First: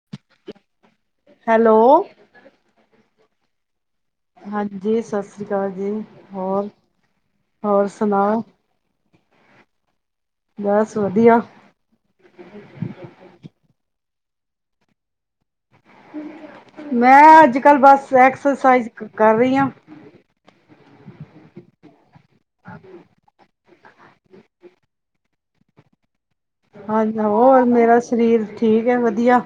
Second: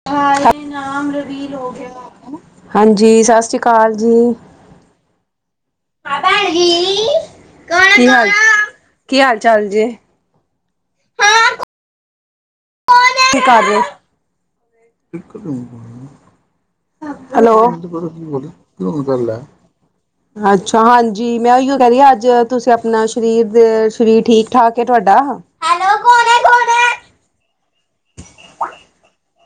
[unintelligible] Hello ਹਾਂਜੀ, ਸਤਿ ਸ੍ਰੀ ਅਕਾਲ ਜੀ। ਹਾਂਜੀ, ਸਤਿ ਸ਼੍ਰੀ ਅਕਾਲ ਜੀ। ਭੈਣ ਹੋਰ ਜੀ। ਹੋਰ ਕੀ ਹਾਲ ਸੁਣਾਓ ਕੀ ਹਾਲ ਚਾਲ ਜੀ। ਬਸ ਵਧੀਆ। ਕੀ ਕਰ ਰਹੇ। ਮੈਂ ਹੈਲੋ। ਅੱਜ ਕੱਲ੍ਹ ਬਸ ਐਕਸਰਸਾਈਜ਼ ਕਰ ਰਹੀ ਹਾਂ ਅੱਛਾ ਹਾਂਜੀ ਮੈਂ ਉਹੀ ਕਹਿ ਰਹੀ ਹਾਂ ਅੱਜ ਤੁਸੀਂ ਆਪਣਾ ਸਰੀਰ ਦੇ ਸਰੀਰ ਠੀਕ ਠਾਕ ਏ ਤੁਹਾਡਾ। ਹੈਲੋ ਕੌਣ ਹੈ ਹਾਂ ਹੋ ਮੇਰਾ ਸਰੀਰ ਠੀਕ ਹੈ ਵਧੀਆ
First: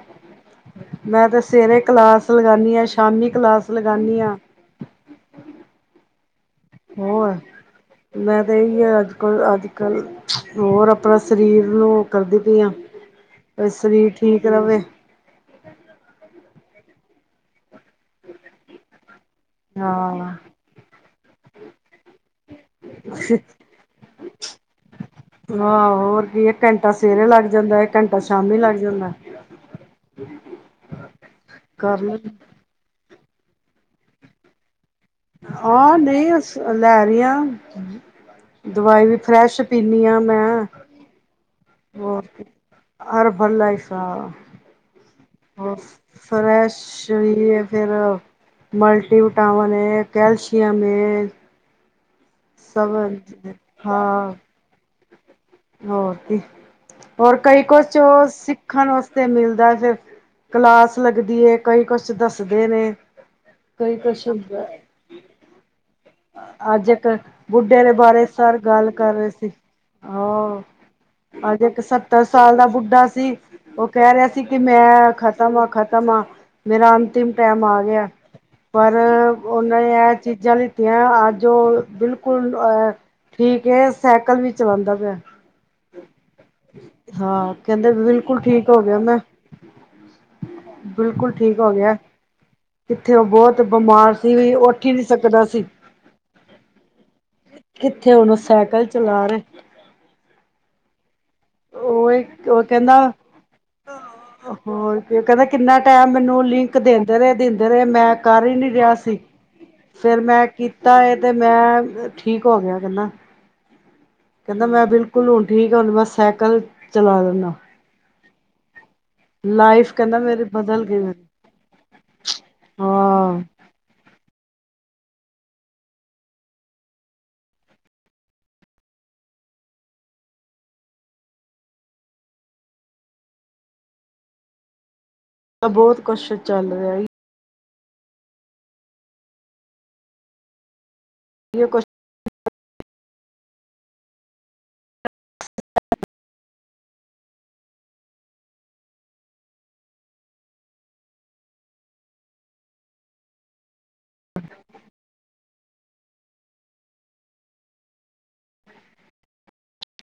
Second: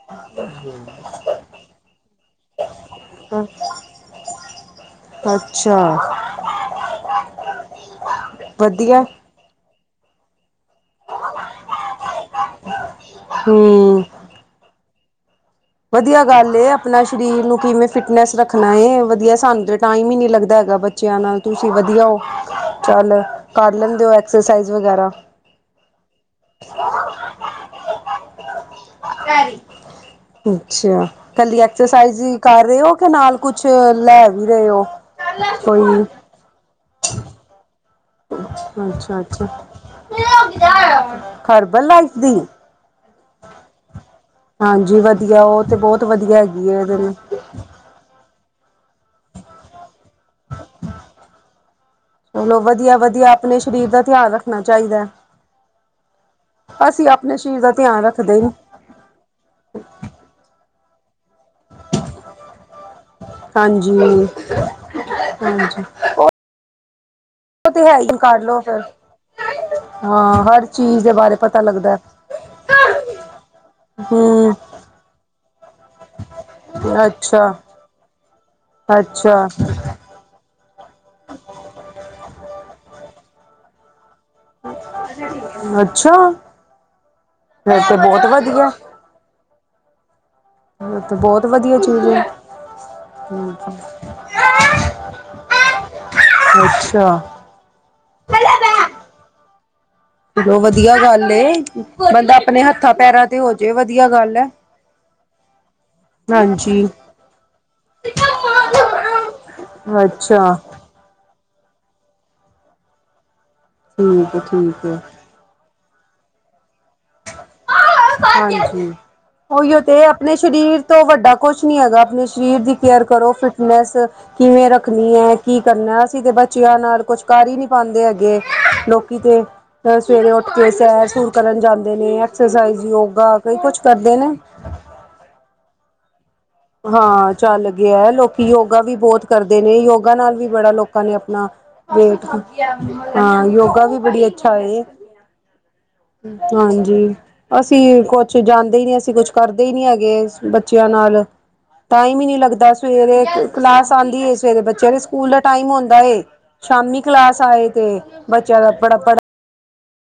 ਮੈਂ ਤੇ। ਸਵੇਰੇ ਕਲਾਸ ਲਗਾਉਂਦੀ ਹਾਂ, ਸ਼ਾਮੀ ਕੌਣ ਕਲਾਸ ਲਗਾਉਂਦੀ ਹਾਂ। ਅੱਛਾ ਹੋਲ ਹੈ ਮੈਂ ਤੇ ਇਹੀ ਹੈ ਵਧੀਆ ਅੱਜ ਕਲ ਅੱਜ ਕੱਲ। ਹੋਰ ਆਪਣਾ ਸਰੀਰ ਨੂੰ ਕਰਦੀ ਪਈ ਆ। ਹੂੰ। ਵੀ ਸਰੀਰ ਠੀਕ ਰਹੇ। ਵਧੀਆ ਗੱਲ ਏ, ਆਪਣਾ ਸਰੀਰ ਨੂੰ ਕਿਵੇਂ ਫਿਟਨੈਸ ਰੱਖਣਾ ਏ ਵਧੀਆ। ਸਾਨੂੰ ਤੇ ਟਾਈਮ ਹੀ ਨੀ ਹਾਂ ਲੱਗਦਾ ਹੈਗਾ ਬੱਚਿਆਂ ਨਾਲ ਤੁਸੀਂ ਵਧੀਆ ਹੋ, ਚੱਲ। ਕਰ ਲੈਂਦੇ ਹੋ ਐਕਸਰਸਾਈਜ਼ ਵਗੈਰਾ। ਆਹੋ ਹੋਰ ਕੀ ਇਕ ਘੰਟਾ ਸਵੇਰੇ ਲੱਗ ਜਾਂਦਾ, ਇਕ ਘੰਟਾ ਸ਼ਾਮੀ ਲੱਗ ਜਾਂਦਾ। ਅੱਛਾ ਕੱਲੀ ਕਰ ਐਕਸਰਸਾਈਜ਼ ਲ ਕਰ। ਰਹੇ ਹੋ ਕੇ ਨਾਲ ਕੁਛ ਲੈ ਵੀ ਰਹੇ ਹੋ। ਆਹ ਕੋਈ ਨਹੀਂ ਅ ਲੈ ਰਹੀਆਂ। ਦਵਾਈ ਵੀ ਅੱਛਾ ਅੱਛਾ ਫਰੈਸ਼ ਪੀਨੀ ਹਾਂ ਮੈਂ ਹਰਬਲ ਲਾਈਫ ਹੋਰ। ਦੀ ਹਰਬਲ ਲਾਈਫ ਆ। ਹਾਂਜੀ ਵਧੀਆ, ਉਹ ਤੇ ਹੋਰ ਬਹੁਤ ਵਧੀਆ ਹੈਗੀ ਹੈ ਫਰੈਸ਼ ਇਹ ਜਿਹੜੀ। ਵੀ ਹੈ ਫਿਰ ਮਲਟੀ ਵਿਟਾਮਨ ਐ, ਕੈਲਸ਼ੀਅਮ ਐ। ਚਲੋ ਵਧੀਆ ਵਧੀਆ ਆਪਣੇ ਸਰੀਰ ਦਾ ਧਿਆਨ ਹਾਂ ਰੱਖਣਾ ਚਾਹੀਦਾ ਹੈ। ਹੋਰ ਕੀ ਅਸੀਂ ਹੋਰ ਆਪਣੇ ਸਰੀਰ ਕਈ ਦਾ ਕੁਛ। ਧਿਆਨ ਰੱਖਦੇ ਹੀ ਸਖਣ ਵਾਸਤੇ ਮਿਲਦਾ ਫਿਰ ਕਲਾਸ ਲੱਗਦੀ ਹੈ। ਕਈ ਕੁਛ ਦੱਸਦੇ ਨੇ ਕਈ ਕੁਛ। ਹਾਂਜੀ ਹਾਂਜੀ। ਉਹ ਅੱਜ ਇੱਕ ਬੁੱਢੇ ਤੇ ਦੇ ਹੈ ਹੀ ਬਾਰੇ ਕਰ ਸਰ ਲੋ ਫਿਰ ਗੱਲ ਕਰ ਰਹੇ ਸੀ ਹਾਂ ਆਹ ਹਰ ਚੀਜ਼ ਦੇ ਬਾਰੇ ਪਤਾ ਅੱਜ ਇੱਕ ਲੱਗਦਾ ਸੱਤਰ ਸਾਲ ਦਾ ਬੁੱਢਾ ਸੀ ਉਹ ਕੈ ਰੇਆ ਸੀ ਹੂੰ ਕਿ ਮੈਂ ਖਤਮ ਆ ਖ਼ਤਮ ਆ ਮੇਰਾ ਅੰਤਿਮ ਅੱਛਾ ਟੈਮ ਆ ਗਿਆ ਪਰ ਅੱਛਾ ਉਹਨਾਂ ਨੇ ਇਹ ਚੀਜ਼ਾਂ ਲਈ ਆਜ ਜੋ ਬਿਲਕੁਲ ਅ ਠੀਕ ਹੈ ਸੈਕਲ ਵੀ ਚਲਾਂਦਾ ਪਿਆ ਅੱਛਾ ਹਾਂ ਫਿਰ ਕੈਂਦੇ ਤੇ ਬਹੁਤ ਬਿਲਕੁਲ ਵਧੀਆ ਠੀਕ ਹੋ ਗਿਆ ਮੈਂ ਫਿਰ ਤੇ ਬਿਲਕੁਲ ਬਹੁਤ ਠੀਕ ਹੋ ਵਧੀਆ ਗਿਆ ਚੀਜ਼ ਹੈ ਕਿੱਥੇ ਉਹ ਬੋਤ ਬਿਮਾਰ ਸੀ ਵੀ ਉੱਠ ਈ ਨਹੀਂ ਸਕਦਾ ਸੀ ਅੱਛਾ ਕਿੱਥੇ ਹੁਨ ਓ ਸੈਕਲ ਚਲਾ ਰਹੇ ਚਲੋ ਵਧੀਆ ਗੱਲ ਏ ਬੰਦਾ ਉਹ ਉਹ ਆਪਣੇ ਹੱਥਾਂ ਕਹਿੰਦਾ ਪੈਰਾਂ ਤੇ ਹੋਜੇ ਵਧੀਆ ਗੱਲ ਹੈ ਹੋਰ ਕਹਿੰਦਾ ਕਿੰਨਾ ਟਾਈਮ ਮੈਨੂੰ ਲਿੰਕ ਹਾਂਜੀ ਦਿੰਦੇ ਰਹੇ ਦਿੰਦੇ ਰਹੇ ਮੈਂ ਕਰ ਹੀ ਨਹੀਂ ਰੇਆ ਸੀ ਅੱਛਾ ਤਾਂ ਇਹ ਤੇ ਮੈਂ ਠੀਕ ਹੋ ਗਿਆ ਕੈਂਦਾ ਠੀਕ ਹੈ ਕੈਂਦਾ ਠੀਕ ਮੈਂ ਹੈ ਬਿਲਕੁਲ ਹੁਣ ਠੀਕ ਆ ਹੁਣ ਮੈ ਸੈਕਲ ਚਲਾ ਲੈਂਦਾ ਹਾਂਜੀ ਉਹੀਓ ਲਾਈਫ ਤੇ ਕਹਿੰਦਾ ਆਪਣੇ ਮੇਰੀ ਸਰੀਰ ਬਦਲ ਗਈ ਤੋਂ ਮੇਰੀ ਵੱਡਾ ਕੁਛ ਨੀ ਹੈਗਾ ਆਪਣੇ ਸਰੀਰ ਦੀ ਕੇਅਰ ਕਰੋ ਫਿਟ ਹਾਂ ਮੈਂਸ ਕਿਵੇਂ ਰੱਖਣੀ ਹੈ ਕੀ ਕਰਨਾ ਅਸੀਂ ਤੇ ਬੱਚਿਆਂ ਨਾਲ ਕੁਝ ਕਰ ਹੀ ਨੀ ਪਾਂਦੇ ਹੈਗੇ ਲੋਕੀ ਤੇ ਸਵੇਰੇ ਉੱਠ ਕੇ ਸੈਰ ਸੂਰ ਕਰਨ ਜਾਂਦੇ ਨੇ ਐਕਸਰਸਾਈਜ਼ ਯੋਗਾ ਕਈ ਕੁਝ ਕਰਦੇ ਨੇ ਬੋਤ ਕੁੱਸ਼ ਹਾਂ ਚੱਲ ਗਿਆ ਹੈ ਲੋਕੀ ਯੋਗਾ ਵੀ ਬੋਤ ਕਰਦੇ ਨੇ ਯੋਗਾ ਨਾਲ ਵੀ ਬੜਾ ਲੋਕਾਂ ਨੇ ਨਾ ਕੁਛ ਵੇਟ ਹਾਂ ਯੋਗਾ ਵੀ ਬੜੀ ਅੱਛਾ ਹੇ ਹਾਂਜੀ ਅਸੀਂ ਕੁਛ ਜਾਂਦੇ ਹੀ ਨੀ ਅਸੀਂ ਕੁਛ ਕਰਦੇ ਹੀ ਨਹੀਂ ਹੈਗੇ ਬੱਚਿਆਂ ਨਾਲ ਟਾਈਮ ਹੀ ਨਹੀਂ ਲੱਗਦਾ ਸਵੇਰੇ ਕਲਾਸ ਆਂਦੀ ਸਵੇਰੇ ਬੱਚਿਆਂ ਦੇ ਸਕੂਲ ਦਾ ਟਾਈਮ ਹੁੰਦਾ ਏ ਸ਼ਾਮੀ ਕਲਾਸ ਆਏ ਤੇ ਬੱਚਿਆਂ ਦਾ ਪੜ੍ਹਨ